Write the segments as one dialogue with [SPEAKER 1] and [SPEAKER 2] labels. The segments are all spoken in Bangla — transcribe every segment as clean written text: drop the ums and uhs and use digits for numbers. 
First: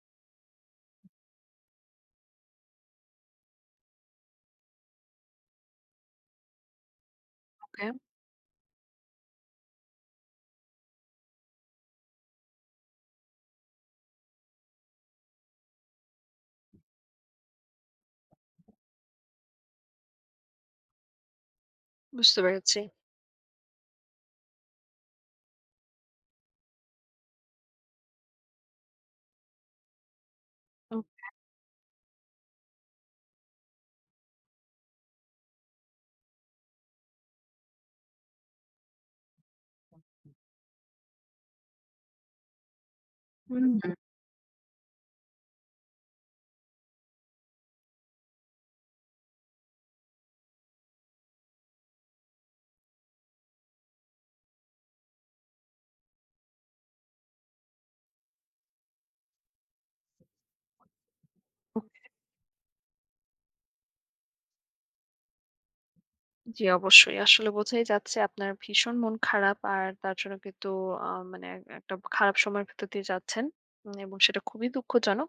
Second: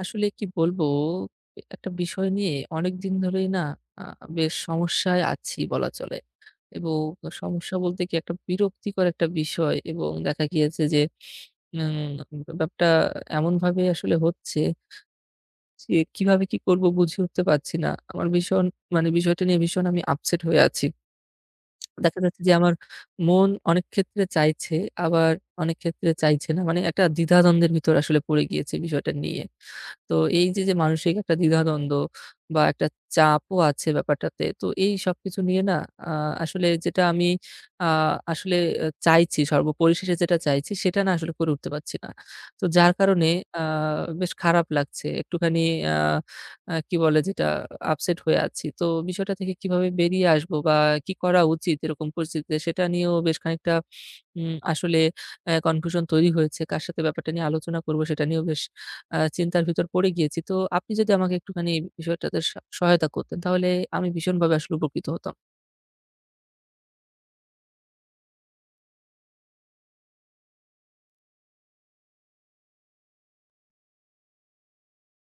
[SPEAKER 1] আসলে কি বলবো? একটা বিষয় নিয়ে অনেকদিন ধরেই না আ বেশ সমস্যায় আছি বলা চলে। এবং সমস্যা
[SPEAKER 2] ওকে,
[SPEAKER 1] বলতে কি একটা বিরক্তিকর একটা বিষয় এবং দেখা গিয়েছে যে উম ব্যাপারটা এমনভাবে আসলে হচ্ছে যে কিভাবে কি করব বুঝে উঠতে পারছি না। আমার ভীষণ মানে বিষয়টা নিয়ে ভীষণ আমি আপসেট হয়ে আছি। দেখা
[SPEAKER 2] বুঝতে
[SPEAKER 1] যাচ্ছে যে আমার
[SPEAKER 2] পেরেছি।
[SPEAKER 1] মন অনেক ক্ষেত্রে চাইছে, আবার অনেক ক্ষেত্রে চাইছে না। মানে একটা দ্বিধাদ্বন্দ্বের ভিতর আসলে পড়ে গিয়েছি বিষয়টা নিয়ে। তো এই যে
[SPEAKER 2] উম
[SPEAKER 1] মানসিক একটা দ্বিধাদ্বন্দ্ব বা একটা চাপও আছে ব্যাপারটাতে। তো এই সবকিছু নিয়ে না আ আসলে যেটা আমি আ আসলে চাইছি, সর্বপরিশেষে যেটা চাইছি সেটা না আসলে করে উঠতে পারছি না। তো যার কারণে আ
[SPEAKER 2] হুম, হুম।
[SPEAKER 1] বেশ খারাপ লাগছে। একটুখানি আ আ কি বলে, যেটা আপসেট হয়ে আছি। তো বিষয়টা থেকে কিভাবে বেরিয়ে আসবো বা কি করা উচিত এরকম পরিস্থিতিতে সেটা নিয়েও বেশ খানিকটা আসলে কনফিউশন তৈরি হয়েছে। কার সাথে ব্যাপারটা নিয়ে আলোচনা করব সেটা নিয়েও বেশ চিন্তার ভিতর পড়ে গিয়েছি। তো আপনি যদি আমাকে একটুখানি এই বিষয়টাতে সহায়তা করতেন তাহলে আমি ভীষণভাবে আসলে উপকৃত হতাম।
[SPEAKER 2] জি, অবশ্যই। আসলে বোঝাই যাচ্ছে আপনার ভীষণ মন খারাপ। আর তার জন্য কিন্তু আ মানে একটা খারাপ সময়ের ভেতর দিয়ে যাচ্ছেন। এবং সেটা খুবই দুঃখজনক।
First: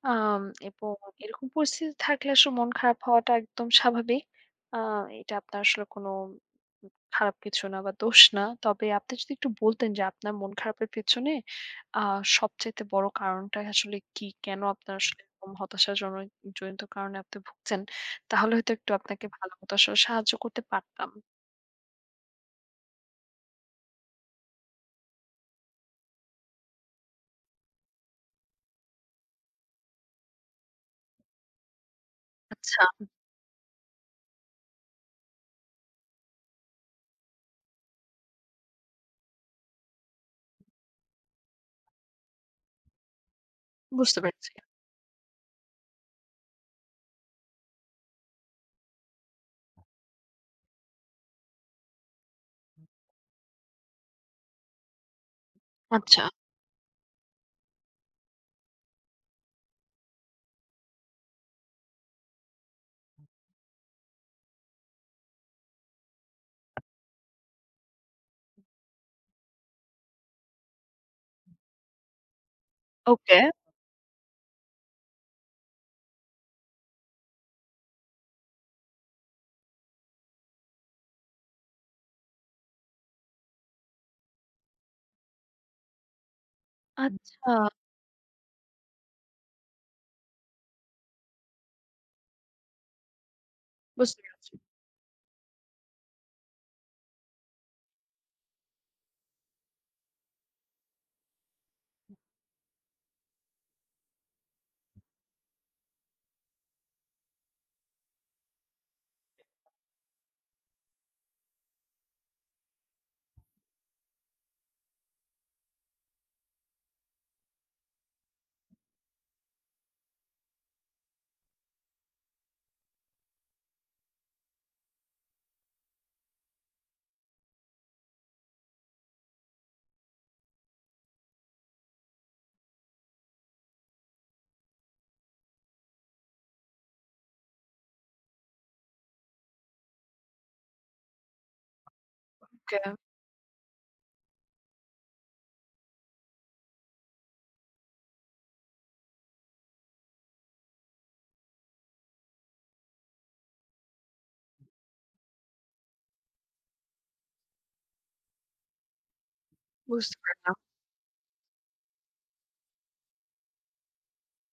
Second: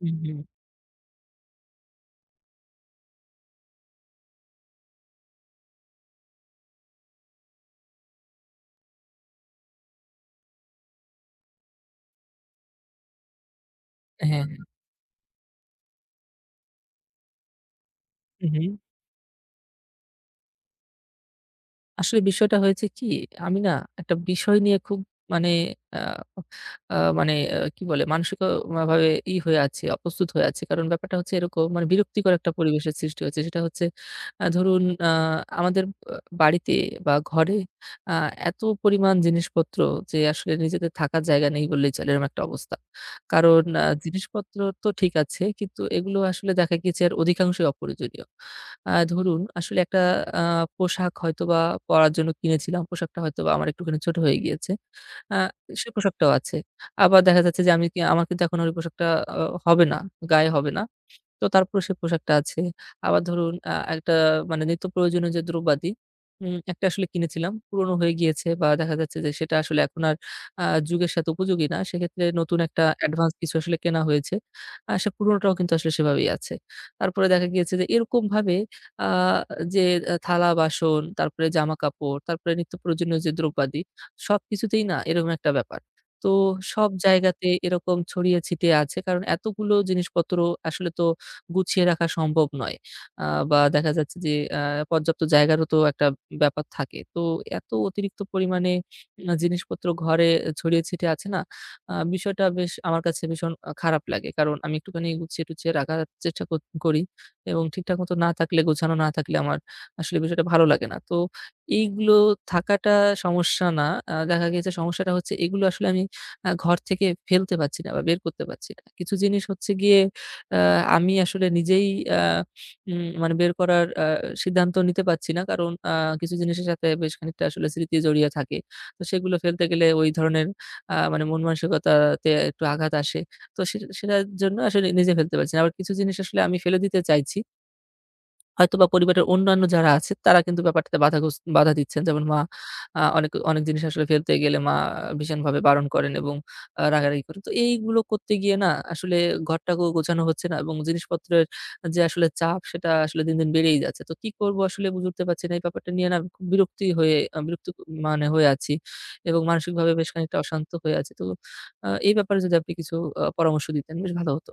[SPEAKER 1] হুম, হুম।
[SPEAKER 2] আম এবং এরকম পরিস্থিতি থাকলে আসলে মন খারাপ হওয়াটা একদম স্বাভাবিক। আ এটা আপনার আসলে কোনো খারাপ কিছু না বা দোষ না। তবে আপনি যদি একটু বলতেন যে আপনার মন খারাপের পেছনে আ সবচাইতে বড় কারণটা আসলে কি?
[SPEAKER 1] হ্যাঁ,
[SPEAKER 2] কেন
[SPEAKER 1] হ্যাঁ।
[SPEAKER 2] আপনার আসলে এরকম হতাশাজনক জনিত কারণে আপনি ভুগছেন?
[SPEAKER 1] হু,
[SPEAKER 2] তাহলে
[SPEAKER 1] হু।
[SPEAKER 2] হয়তো একটু আপনাকে ভালো মতো আসলে সাহায্য করতে পারতাম।
[SPEAKER 1] আসলে বিষয়টা হয়েছে কি, আমি না একটা বিষয় নিয়ে খুব মানে আ আ মানে কি বলে, মানসিক ভাবে ই হয়ে আছি, অপ্রস্তুত হয়ে আছি। কারণ ব্যাপারটা হচ্ছে এরকম, মানে বিরক্তিকর একটা
[SPEAKER 2] আচ্ছা,
[SPEAKER 1] পরিবেশের সৃষ্টি হয়েছে। সেটা হচ্ছে, ধরুন আমাদের আ বাড়িতে বা ঘরে আ এত পরিমাণ জিনিসপত্র যে আসলে নিজেদের থাকার জায়গা নেই বললেই চলে, এরকম একটা অবস্থা। কারণ
[SPEAKER 2] বুঝতে পেরেছি।
[SPEAKER 1] জিনিসপত্র তো ঠিক আছে, কিন্তু এগুলো আসলে দেখা গিয়েছে এর অধিকাংশই অপ্রয়োজনীয়। ধরুন আসলে একটা আ পোশাক হয়তোবা পরার জন্য কিনেছিলাম। পোশাকটা হয়তোবা আমার একটুখানি ছোট হয়ে গিয়েছে। আ সে
[SPEAKER 2] আচ্ছা,
[SPEAKER 1] পোশাকটাও আছে। আবার দেখা যাচ্ছে যে আমি কি, আমার কিন্তু এখন আর ওই পোশাকটা আ হবে না, গায়ে হবে না। তো তারপরে সে পোশাকটা আছে। আবার ধরুন একটা মানে নিত্য প্রয়োজনীয় যে দ্রব্যাদি, একটা আসলে কিনেছিলাম। পুরনো হয়ে গিয়েছে বা দেখা যাচ্ছে যে সেটা আসলে এখন আর আ যুগের সাথে উপযোগী না। সেক্ষেত্রে নতুন একটা অ্যাডভান্স
[SPEAKER 2] ওকে।
[SPEAKER 1] কিছু আসলে কেনা হয়েছে। সে পুরনোটাও কিন্তু আসলে সেভাবেই আছে। তারপরে দেখা গিয়েছে যে এরকমভাবে আ যে আ থালা-বাসন, তারপরে জামাকাপড়, তারপরে নিত্য প্রয়োজনীয় যে দ্রব্যাদি, সবকিছুতেই না এরকম একটা ব্যাপার। তো সব
[SPEAKER 2] আচ্ছা,
[SPEAKER 1] জায়গাতে এরকম ছড়িয়ে ছিটিয়ে আছে। কারণ এতগুলো জিনিসপত্র আসলে তো গুছিয়ে রাখা সম্ভব নয়। আ বা দেখা যাচ্ছে
[SPEAKER 2] বুঝতে
[SPEAKER 1] যে
[SPEAKER 2] পেরেছি।
[SPEAKER 1] পর্যাপ্ত জায়গারও তো একটা ব্যাপার থাকে। তো এত অতিরিক্ত পরিমাণে জিনিসপত্র ঘরে ছড়িয়ে ছিটিয়ে আছে না? বিষয়টা বেশ আমার কাছে ভীষণ খারাপ লাগে। কারণ আমি একটুখানি গুছিয়ে-টুছিয়ে রাখার চেষ্টা করি এবং ঠিকঠাক মতো না থাকলে, গোছানো না থাকলে আমার আসলে বিষয়টা ভালো লাগে না। তো এইগুলো থাকাটা সমস্যা না। দেখা গিয়েছে সমস্যাটা হচ্ছে এগুলো আসলে আমি ঘর থেকে ফেলতে পারছি না বা বের করতে পারছি না। কিছু জিনিস হচ্ছে গিয়ে আ আমি আসলে নিজেই আ উম মানে বের করার সিদ্ধান্ত নিতে পারছি না। কারণ কিছু জিনিসের সাথে বেশ খানিকটা আসলে স্মৃতি জড়িয়ে থাকে। তো সেগুলো ফেলতে গেলে ওই ধরনের মানে মন মানসিকতাতে একটু আঘাত আসে। তো সেটার জন্য আসলে নিজে ফেলতে পারছি না। আবার কিছু জিনিস আসলে আমি ফেলে দিতে চাইছি। হয়তোবা পরিবারের অন্যান্য যারা আছে তারা কিন্তু ব্যাপারটাতে বাধা দিচ্ছেন। যেমন মা,
[SPEAKER 2] ওকে,
[SPEAKER 1] অনেক অনেক জিনিস আসলে ফেলতে গেলে মা ভীষণভাবে বারণ করেন এবং রাগারাগি করেন। তো এইগুলো করতে গিয়ে না আসলে ঘরটাকেও গোছানো হচ্ছে না এবং জিনিসপত্রের যে আসলে চাপ সেটা আসলে দিন, দিন বেড়েই যাচ্ছে। তো কি করব আসলে বুঝে উঠতে পারছি না। এই ব্যাপারটা নিয়ে না আমি খুব বিরক্ত মানে হয়ে আছি এবং মানসিকভাবে বেশ
[SPEAKER 2] বুঝতে
[SPEAKER 1] খানিকটা
[SPEAKER 2] পারলাম।
[SPEAKER 1] অশান্ত হয়ে আছি। তো এই ব্যাপারে যদি আপনি কিছু পরামর্শ দিতেন বেশ ভালো হতো।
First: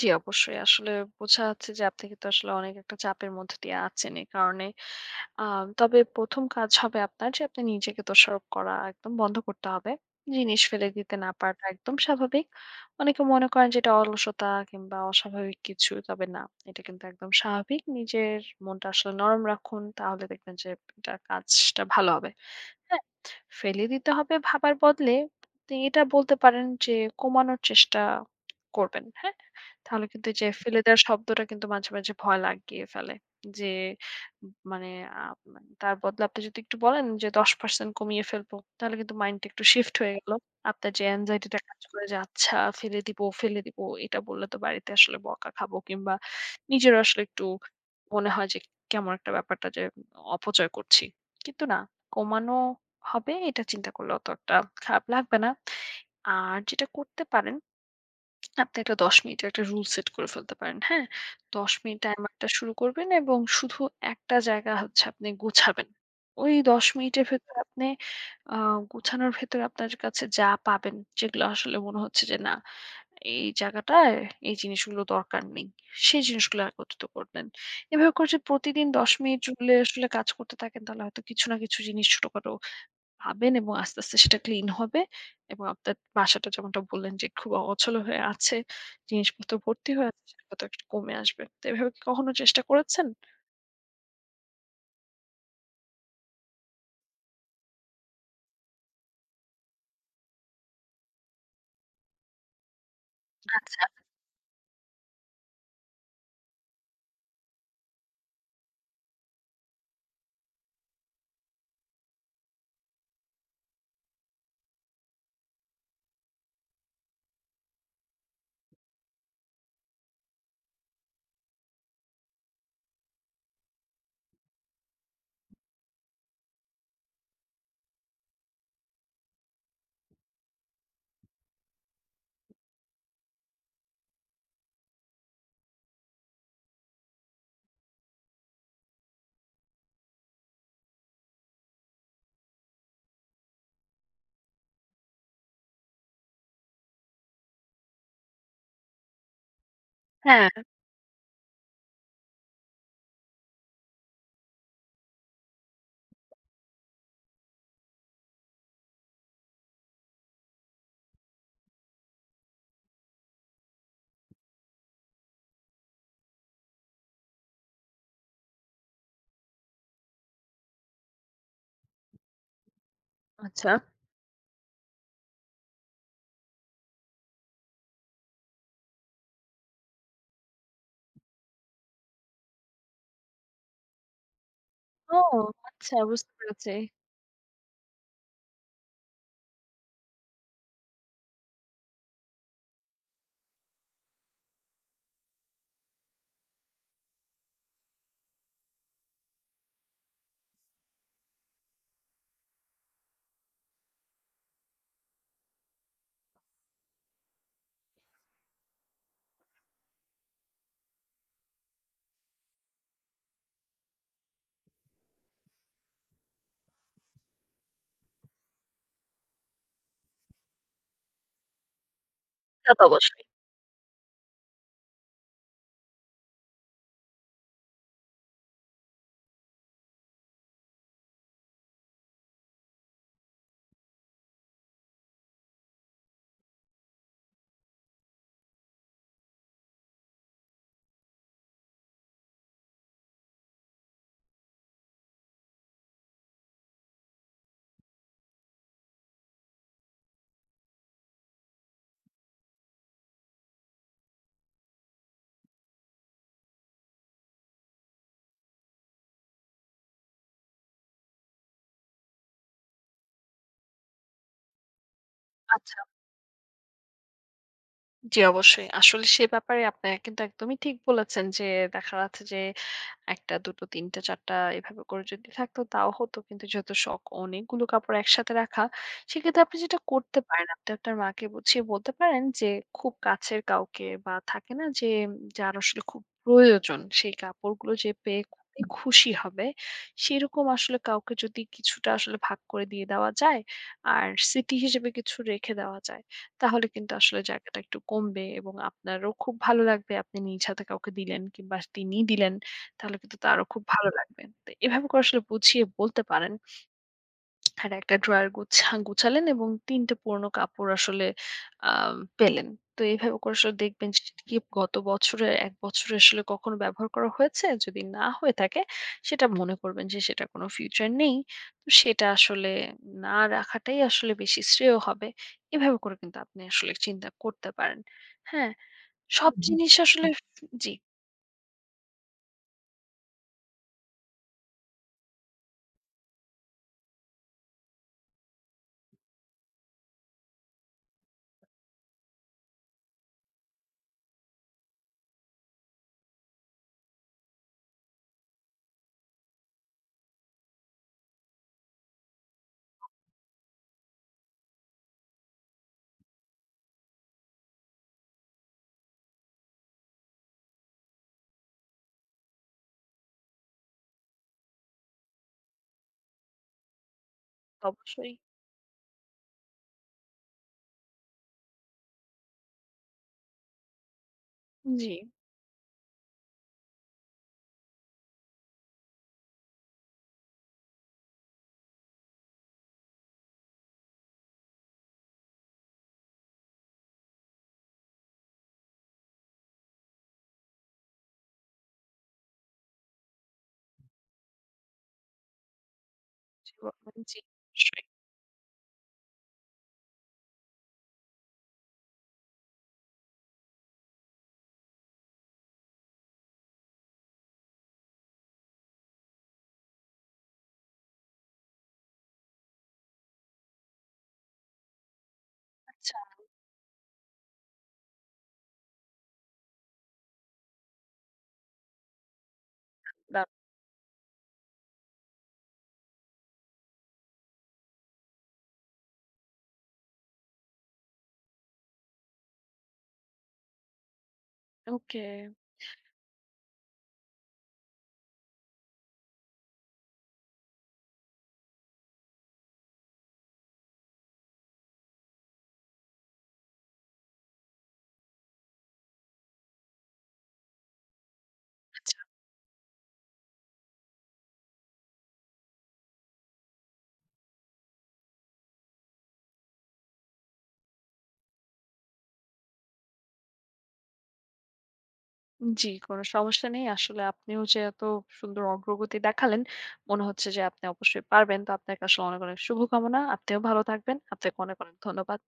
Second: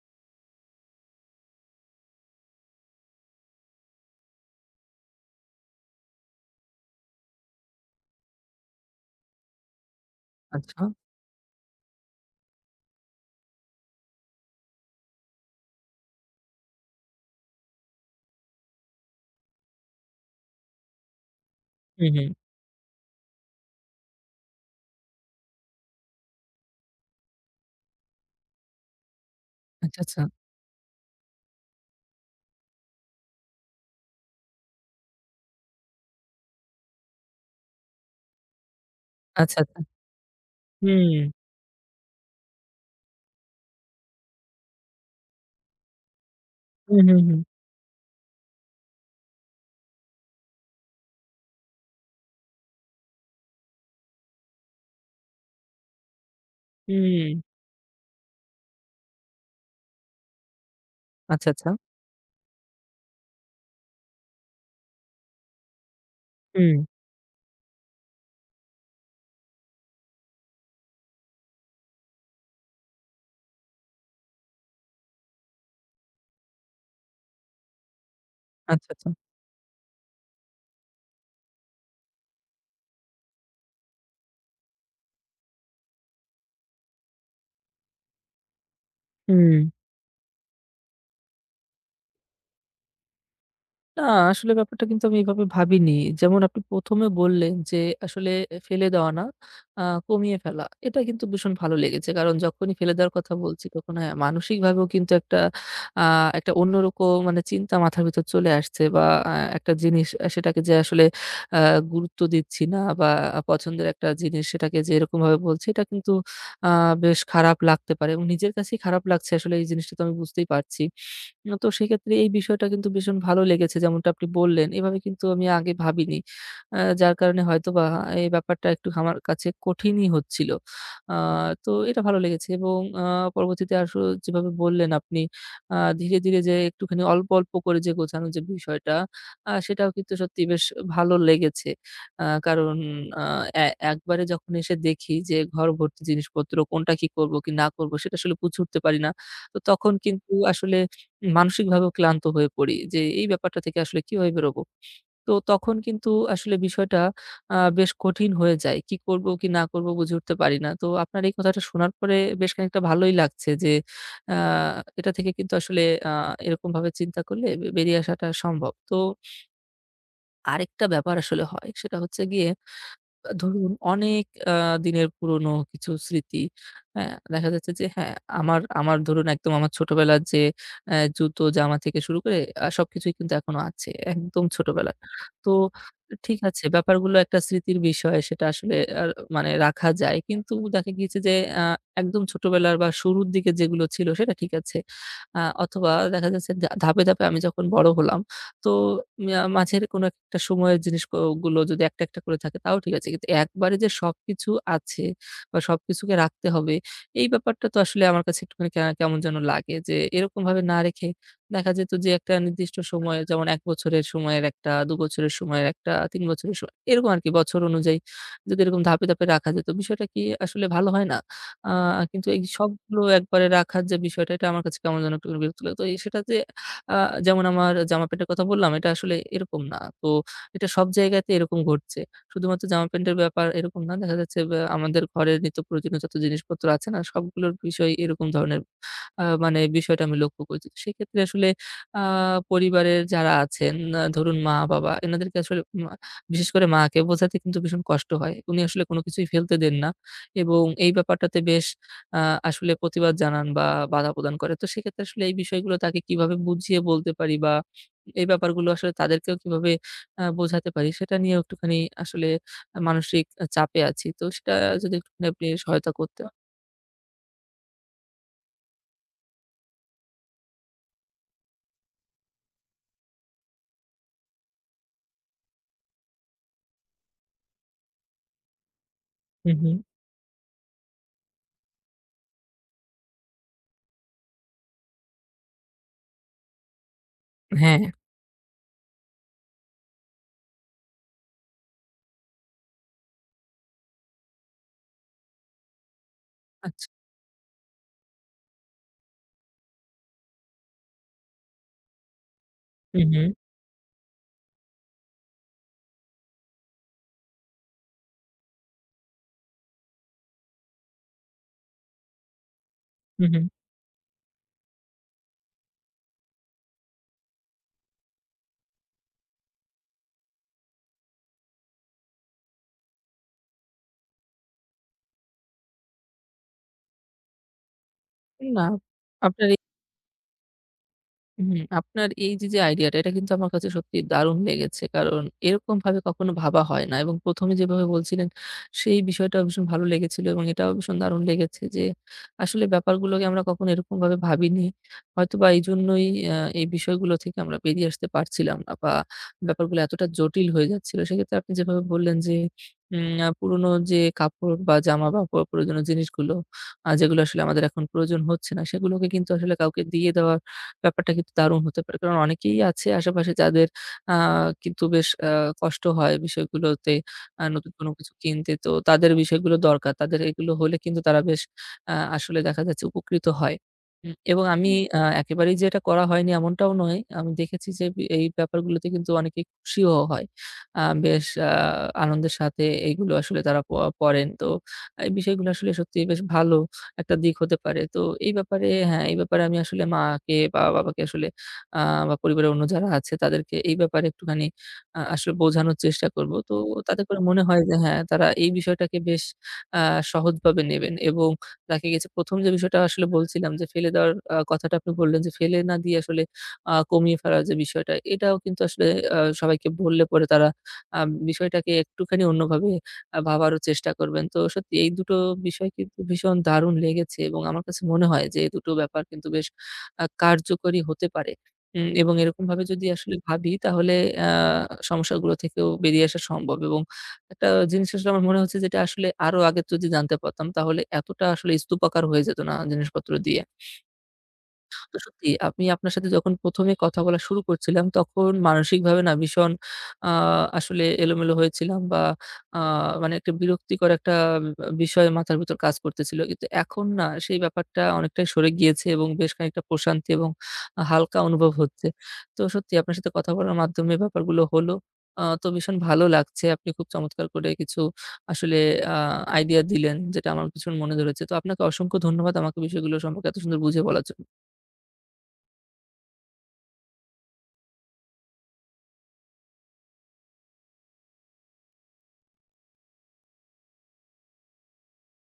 [SPEAKER 2] জি, অবশ্যই। আসলে বোঝা যাচ্ছে যে আপনি কিন্তু আসলে অনেক একটা চাপের মধ্য দিয়ে আছেন। এ কারণে আ তবে ১ম কাজ হবে আপনার যে আপনি নিজেকে দোষারোপ করা একদম বন্ধ করতে হবে। জিনিস
[SPEAKER 1] আচ্ছা।
[SPEAKER 2] ফেলে দিতে না পারাটা একদম স্বাভাবিক। অনেকে মনে করেন যে এটা অলসতা কিংবা অস্বাভাবিক কিছু। তবে না, এটা কিন্তু একদম স্বাভাবিক। নিজের মনটা আসলে নরম রাখুন। তাহলে দেখবেন যে এটা কাজটা
[SPEAKER 1] হুম,
[SPEAKER 2] ভালো
[SPEAKER 1] হুম।
[SPEAKER 2] হবে। হ্যাঁ, ফেলে দিতে হবে ভাবার বদলে আপনি এটা বলতে পারেন যে কমানোর চেষ্টা করবেন। হ্যাঁ?
[SPEAKER 1] আচ্ছা,
[SPEAKER 2] তাহলে
[SPEAKER 1] আচ্ছা।
[SPEAKER 2] কিন্তু এই যে ফেলে দেওয়ার শব্দটা কিন্তু মাঝে, মাঝে ভয় লাগিয়ে ফেলে। যে মানে আ তার বদলে আপনি যদি একটু বলেন যে 10% কমিয়ে ফেলবো। তাহলে কিন্তু মাইন্ডটা
[SPEAKER 1] আচ্ছা,
[SPEAKER 2] একটু
[SPEAKER 1] আচ্ছা।
[SPEAKER 2] শিফট হয়ে গেল। আপনার যে
[SPEAKER 1] হুম।
[SPEAKER 2] anxiety টা কাজ করে যে আচ্ছা ফেলে দিব, ফেলে দিব এটা বললে তো বাড়িতে আসলে বকা খাবো কিংবা নিজেরও
[SPEAKER 1] হুম, হুম,
[SPEAKER 2] আসলে
[SPEAKER 1] হুম।
[SPEAKER 2] একটু মনে হয় যে কেমন একটা ব্যাপারটা যে অপচয় করছি। কিন্তু না, কমানো হবে এটা চিন্তা করলে অতটা খারাপ লাগবে না। আর যেটা করতে
[SPEAKER 1] হুম।
[SPEAKER 2] পারেন, আপনি একটা ১০ মিনিটের একটা রুল সেট করে ফেলতে পারেন, হ্যাঁ?
[SPEAKER 1] আচ্ছা, আচ্ছা।
[SPEAKER 2] ১০ মিনিট টাইমারটা শুরু করবেন এবং শুধু একটা জায়গা হচ্ছে আপনি গোছাবেন। ওই
[SPEAKER 1] হুম।
[SPEAKER 2] ১০ মিনিটের ভেতর আপনি আ গোছানোর ভেতর আপনার কাছে যা পাবেন, যেগুলো আসলে মনে হচ্ছে যে না, এই জায়গাটায় এই জিনিসগুলো দরকার নেই। সেই জিনিসগুলো একত্রিত করবেন। এভাবে করে যদি প্রতিদিন
[SPEAKER 1] আচ্ছা, আচ্ছা।
[SPEAKER 2] ১০ মিনিট রুলে আসলে কাজ করতে থাকেন তাহলে হয়তো কিছু না কিছু জিনিস ছোটখাটো ভাবেন এবং আস্তে, আস্তে সেটা ক্লিন হবে এবং আপনার বাসাটা যেমনটা বললেন যে খুব অছলো হয়ে আছে, জিনিসপত্র
[SPEAKER 1] হুম।
[SPEAKER 2] ভর্তি হয়ে আছে সেটা হয়তো একটু কমে আসবে। তো এভাবে কি কখনো চেষ্টা করেছেন?
[SPEAKER 1] না, আসলে ব্যাপারটা কিন্তু আমি এভাবে ভাবিনি। যেমন আপনি ১ম এ বললেন যে আসলে ফেলে দেওয়া না, আ কমিয়ে ফেলা। এটা কিন্তু ভীষণ ভালো লেগেছে। কারণ যখনই ফেলে দেওয়ার কথা বলছি
[SPEAKER 2] আচ্ছা,
[SPEAKER 1] তখন হ্যাঁ, মানসিকভাবেও কিন্তু একটা আ একটা অন্যরকম মানে চিন্তা মাথার ভিতর চলে আসছে বা আ একটা জিনিস সেটাকে যে আসলে আ গুরুত্ব দিচ্ছি না বা পছন্দের একটা জিনিস সেটাকে যে এরকমভাবে বলছি, এটা কিন্তু আ বেশ খারাপ লাগতে পারে এবং নিজের কাছেই খারাপ লাগছে আসলে এই জিনিসটা, তো আমি বুঝতেই পারছি। না, তো সেক্ষেত্রে এই বিষয়টা কিন্তু ভীষণ ভালো লেগেছে যেমনটা আপনি বললেন। এভাবে কিন্তু আমি আগে ভাবিনি। যার কারণে হয়তোবা এই ব্যাপারটা একটু আমার কাছে কঠিনই হচ্ছিল। আ তো এটা ভালো লেগেছে এবং পরবর্তীতে আসো, যেভাবে বললেন আপনি আ ধীরে, ধীরে যে একটুখানি অল্প, অল্প করে যে গোছানো যে বিষয়টা, সেটাও কিন্তু সত্যি বেশ ভালো লেগেছে। কারণ আ এ একবারে যখন এসে দেখি যে ঘর ভর্তি জিনিসপত্র, কোনটা কি করব কি না করব সেটা আসলে বুঝে উঠতে পারি না। তো তখন কিন্তু
[SPEAKER 2] হ্যাঁ,
[SPEAKER 1] আসলে মানসিকভাবেও ক্লান্ত হয়ে পড়ি যে এই ব্যাপারটা থেকে আসলে কিভাবে বেরোবো? তো তখন কিন্তু আসলে বিষয়টা বেশ কঠিন হয়ে যায়। কি করব কি না করব বুঝে উঠতে পারি না। তো আপনার এই কথাটা শোনার পরে বেশ খানিকটা ভালোই লাগছে যে আ এটা থেকে কিন্তু আসলে আ এরকমভাবে চিন্তা করলে বেরিয়ে আসাটা সম্ভব। তো আরেকটা ব্যাপার আসলে হয়, সেটা হচ্ছে গিয়ে ধরুন
[SPEAKER 2] আচ্ছা।
[SPEAKER 1] অনেক আ দিনের পুরনো কিছু স্মৃতি। হ্যাঁ? দেখা যাচ্ছে যে হ্যাঁ, আমার আমার ধরুন একদম আমার ছোটবেলার যে জুতো, জামা থেকে শুরু করে সবকিছুই কিন্তু এখনো আছে। একদম ছোটবেলার।
[SPEAKER 2] ও
[SPEAKER 1] তো
[SPEAKER 2] আচ্ছা, বুঝতে
[SPEAKER 1] ঠিক আছে,
[SPEAKER 2] পেরেছি।
[SPEAKER 1] ব্যাপারগুলো একটা স্মৃতির বিষয় সেটা আসলে আর মানে রাখা যায়। কিন্তু দেখা গিয়েছে যে আ একদম ছোটবেলার বা শুরুর দিকে যেগুলো ছিল সেটা ঠিক আছে। অথবা দেখা যাচ্ছে ধাপে, ধাপে আমি যখন বড় হলাম, তো মাঝের কোনো একটা সময়ের জিনিস গুলো যদি একটা, একটা করে থাকে তাও ঠিক আছে। কিন্তু একবারে যে সবকিছু আছে বা সবকিছুকে রাখতে হবে এই ব্যাপারটা তো আসলে আমার কাছে একটুখানি কেমন যেন লাগে, যে এরকমভাবে না রেখে দেখা যেত যে একটা নির্দিষ্ট সময়ে, যেমন ১ বছরের সময়ের একটা, ২ বছরের সময়ের একটা, ৩ বছরের সময়, এরকম আরকি বছর অনুযায়ী যদি এরকম ধাপে, ধাপে রাখা যেত, বিষয়টা কি আসলে ভালো হয় না? আ কিন্তু এই
[SPEAKER 2] তা তো
[SPEAKER 1] সবগুলো
[SPEAKER 2] অবশ্যই।
[SPEAKER 1] একবারে রাখার যে বিষয়টা, এটা আমার কাছে কেমন যেন একটু বিরক্ত লাগে। তো এই সেটা যে আ যেমন আমার জামা প্যান্টের কথা বললাম, এটা আসলে এরকম না। তো এটা সব জায়গাতে এরকম ঘটছে। শুধুমাত্র জামা প্যান্টের ব্যাপার এরকম না। দেখা যাচ্ছে বা আমাদের ঘরের নিত্য প্রয়োজনীয় যত জিনিসপত্র আছে না, সবগুলোর বিষয় এরকম ধরনের, মানে বিষয়টা আমি লক্ষ্য করছি। তো সেক্ষেত্রে আসলে আ পরিবারের যারা আছেন, ধরুন মা-বাবা, এনাদেরকে আসলে, বিশেষ করে মাকে বোঝাতে কিন্তু ভীষণ কষ্ট হয়। উনি আসলে কোনো কিছুই ফেলতে দেন না এবং এই ব্যাপারটাতে বেশ আ আসলে প্রতিবাদ জানান বা বাধা প্রদান করে। তো সেক্ষেত্রে আসলে এই বিষয়গুলো তাকে কিভাবে বুঝিয়ে বলতে পারি বা এই ব্যাপারগুলো আসলে তাদেরকেও কিভাবে বোঝাতে পারি সেটা নিয়েও একটুখানি আসলে মানসিক চাপে আছি। তো সেটা যদি একটুখানি আপনি
[SPEAKER 2] আচ্ছা,
[SPEAKER 1] সহায়তা করতেন।
[SPEAKER 2] জি অবশ্যই। আসলে সে ব্যাপারে আপনি কিন্তু একদমই ঠিক বলেছেন যে দেখা যাচ্ছে যে ১টা, ২টো, ৩টা, ৪টা এভাবে করে যদি থাকতো তাও হতো। কিন্তু যেহেতু শখ অনেকগুলো কাপড় একসাথে রাখা, সেক্ষেত্রে
[SPEAKER 1] হু,
[SPEAKER 2] আপনি
[SPEAKER 1] হু।
[SPEAKER 2] যেটা করতে পারেন, আপনি আপনার মাকে বুঝিয়ে বলতে পারেন যে খুব কাছের কাউকে বা থাকে না যে যার আসলে খুব প্রয়োজন সেই কাপড়গুলো
[SPEAKER 1] হ্যাঁ।
[SPEAKER 2] যে পেয়ে খুবই খুশি হবে, সেরকম আসলে কাউকে যদি কিছুটা আসলে ভাগ করে দিয়ে দেওয়া যায় আর স্মৃতি হিসেবে কিছু রেখে দেওয়া যায়, তাহলে
[SPEAKER 1] আচ্ছা।
[SPEAKER 2] কিন্তু আসলে জায়গাটা একটু কমবে এবং আপনারও খুব ভালো লাগবে আপনি নিজ হাতে কাউকে দিলেন কিংবা তিনি দিলেন। তাহলে
[SPEAKER 1] হু,
[SPEAKER 2] কিন্তু
[SPEAKER 1] হু।
[SPEAKER 2] তারও খুব ভালো লাগবে। তো এভাবে করে আসলে বুঝিয়ে বলতে পারেন। আর একটা ড্রয়ার গুছালেন এবং ৩ টে পুরনো কাপড় আসলে আ পেলেন। তো এইভাবে
[SPEAKER 1] হু,
[SPEAKER 2] করে
[SPEAKER 1] হু।
[SPEAKER 2] আসলে দেখবেন যে কি গত বছরে ১ বছরে আসলে কখনো ব্যবহার করা হয়েছে? যদি না হয়ে থাকে সেটা মনে করবেন যে সেটা কোনো ফিউচার নেই। তো সেটা আসলে না রাখাটাই আসলে বেশি শ্রেয় হবে। এভাবে করে কিন্তু আপনি আসলে চিন্তা করতে পারেন। হ্যাঁ?
[SPEAKER 1] না,
[SPEAKER 2] সব হুম।
[SPEAKER 1] আপনার
[SPEAKER 2] জিনিস আসলে হুম। জি,
[SPEAKER 1] হুম, আপনার এই যে আইডিয়াটা, এটা কিন্তু আমার কাছে সত্যিই দারুণ লেগেছে। কারণ এরকমভাবে কখনো ভাবা হয় না এবং ১ম এ যেভাবে বলছিলেন সেই বিষয়টা ভীষণ ভালো লেগেছিল এবং এটাও ভীষণ দারুণ লেগেছে যে, আসলে ব্যাপারগুলোকে আমরা কখনো এরকমভাবে ভাবিনি। হয়তোবা এইজন্যই এই বিষয়গুলো থেকে আমরা বেরিয়ে আসতে পারছিলাম না বা ব্যাপারগুলো এতটা জটিল হয়ে যাচ্ছিল। সেক্ষেত্রে আপনি যেভাবে বললেন যে, উম আ পুরনো যে কাপড় বা জামা বা প্রয়োজনীয় জিনিসগুলো, যেগুলো আসলে আমাদের এখন প্রয়োজন হচ্ছে না, সেগুলোকে কিন্তু আসলে কাউকে দিয়ে দেওয়া ব্যাপারটা কিন্তু দারুণ হতে পারে। কারণ অনেকেই আছে আশেপাশে যাদের আ কিন্তু বেশ কষ্ট হয় বিষয়গুলোতে নতুন কোনো কিছু
[SPEAKER 2] অবশ্যই।
[SPEAKER 1] কিনতে। তো তাদের বিষয়গুলো দরকার। তাদের এগুলো হলে কিন্তু তারা বেশ আসলে দেখা যাচ্ছে উপকৃত হয়। এবং আমি,
[SPEAKER 2] জি।
[SPEAKER 1] হুম, একেবারেই যে এটা করা হয়নি এমনটাও নয়। আমি দেখেছি যে এই ব্যাপারগুলোতে কিন্তু অনেকেই খুশিও হয়। বেশ আনন্দের সাথে এইগুলো আসলে তারা পড়েন। তো এই বিষয়গুলো আসলে সত্যিই বেশ ভালো। একটা দিক হতে পারে। তো এই ব্যাপারে হ্যাঁ, এই ব্যাপারে আমি আসলে মাকে বা বাবাকে আসলে আ বা পরিবারের অন্য যারা আছে তাদেরকে এই ব্যাপারে একটুখানি আসলে বোঝানোর চেষ্টা করব। তো
[SPEAKER 2] জীব
[SPEAKER 1] তাতে
[SPEAKER 2] জি,
[SPEAKER 1] করে মনে হয় যে
[SPEAKER 2] অবশ্যই।
[SPEAKER 1] হ্যাঁ, তারা এই বিষয়টাকে বেশ আ সহজভাবে নেবেন এবং দেখা গেছে ১ম যে বিষয়টা আসলে বলছিলাম, যে ফেলে দেওয়ার কথাটা আপনি বললেন যে ফেলে না দিয়ে আসলে কমিয়ে ফেলার যে বিষয়টা, এটাও কিন্তু আসলে সবাইকে বললে পরে তারা আ বিষয়টাকে একটুখানি অন্যভাবে ভাবারও চেষ্টা করবেন। তো সত্যি এই দুটো বিষয়
[SPEAKER 2] আচ্ছা,
[SPEAKER 1] কিন্তু ভীষণ দারুণ লেগেছে এবং আমার কাছে মনে হয় যে এই দুটো ব্যাপার কিন্তু বেশ কার্যকরী হতে পারে। এবং এরকমভাবে যদি আসলে
[SPEAKER 2] দারুণ।
[SPEAKER 1] ভাবি তাহলে আ সমস্যাগুলো থেকেও বেরিয়ে আসা সম্ভব এবং একটা জিনিস আসলে আমার মনে হচ্ছে, যেটা আসলে আরো আগে যদি জানতে পারতাম তাহলে এতটা আসলে স্তূপাকার হয়ে যেত না জিনিসপত্র দিয়ে। তো
[SPEAKER 2] ওকে,
[SPEAKER 1] সত্যি আপনি, আপনার সাথে যখন ১ম এ কথা বলা শুরু করছিলাম, তখন মানসিকভাবে না ভীষণ আ আসলে এলোমেলো হয়েছিলাম বা আ মানে একটা বিরক্তিকর একটা বিষয় মাথার ভেতর কাজ করতেছিল। কিন্তু এখন না সেই ব্যাপারটা অনেকটাই সরে গিয়েছে এবং বেশ খানিকটা প্রশান্তি এবং হালকা অনুভব হচ্ছে।
[SPEAKER 2] আচ্ছা।
[SPEAKER 1] তো সত্যি আপনার সাথে কথা বলার মাধ্যমে ব্যাপারগুলো হলো। তো ভীষণ ভালো লাগছে। আপনি খুব চমৎকার করে কিছু আসলে আ আইডিয়া দিলেন, যেটা আমার ভীষণ মনে ধরেছে। তো আপনাকে অসংখ্য ধন্যবাদ আমাকে বিষয়গুলো সম্পর্কে এত সুন্দর বুঝিয়ে বলার জন্য।
[SPEAKER 2] জি, কোন সমস্যা নেই। আসলে আপনিও যে এত সুন্দর অগ্রগতি দেখালেন, মনে হচ্ছে যে আপনি অবশ্যই পারবেন। তো আপনাকে আসলে অনেক, অনেক শুভকামনা। আপনিও ভালো থাকবেন। আপনাকে অনেক, অনেক ধন্যবাদ।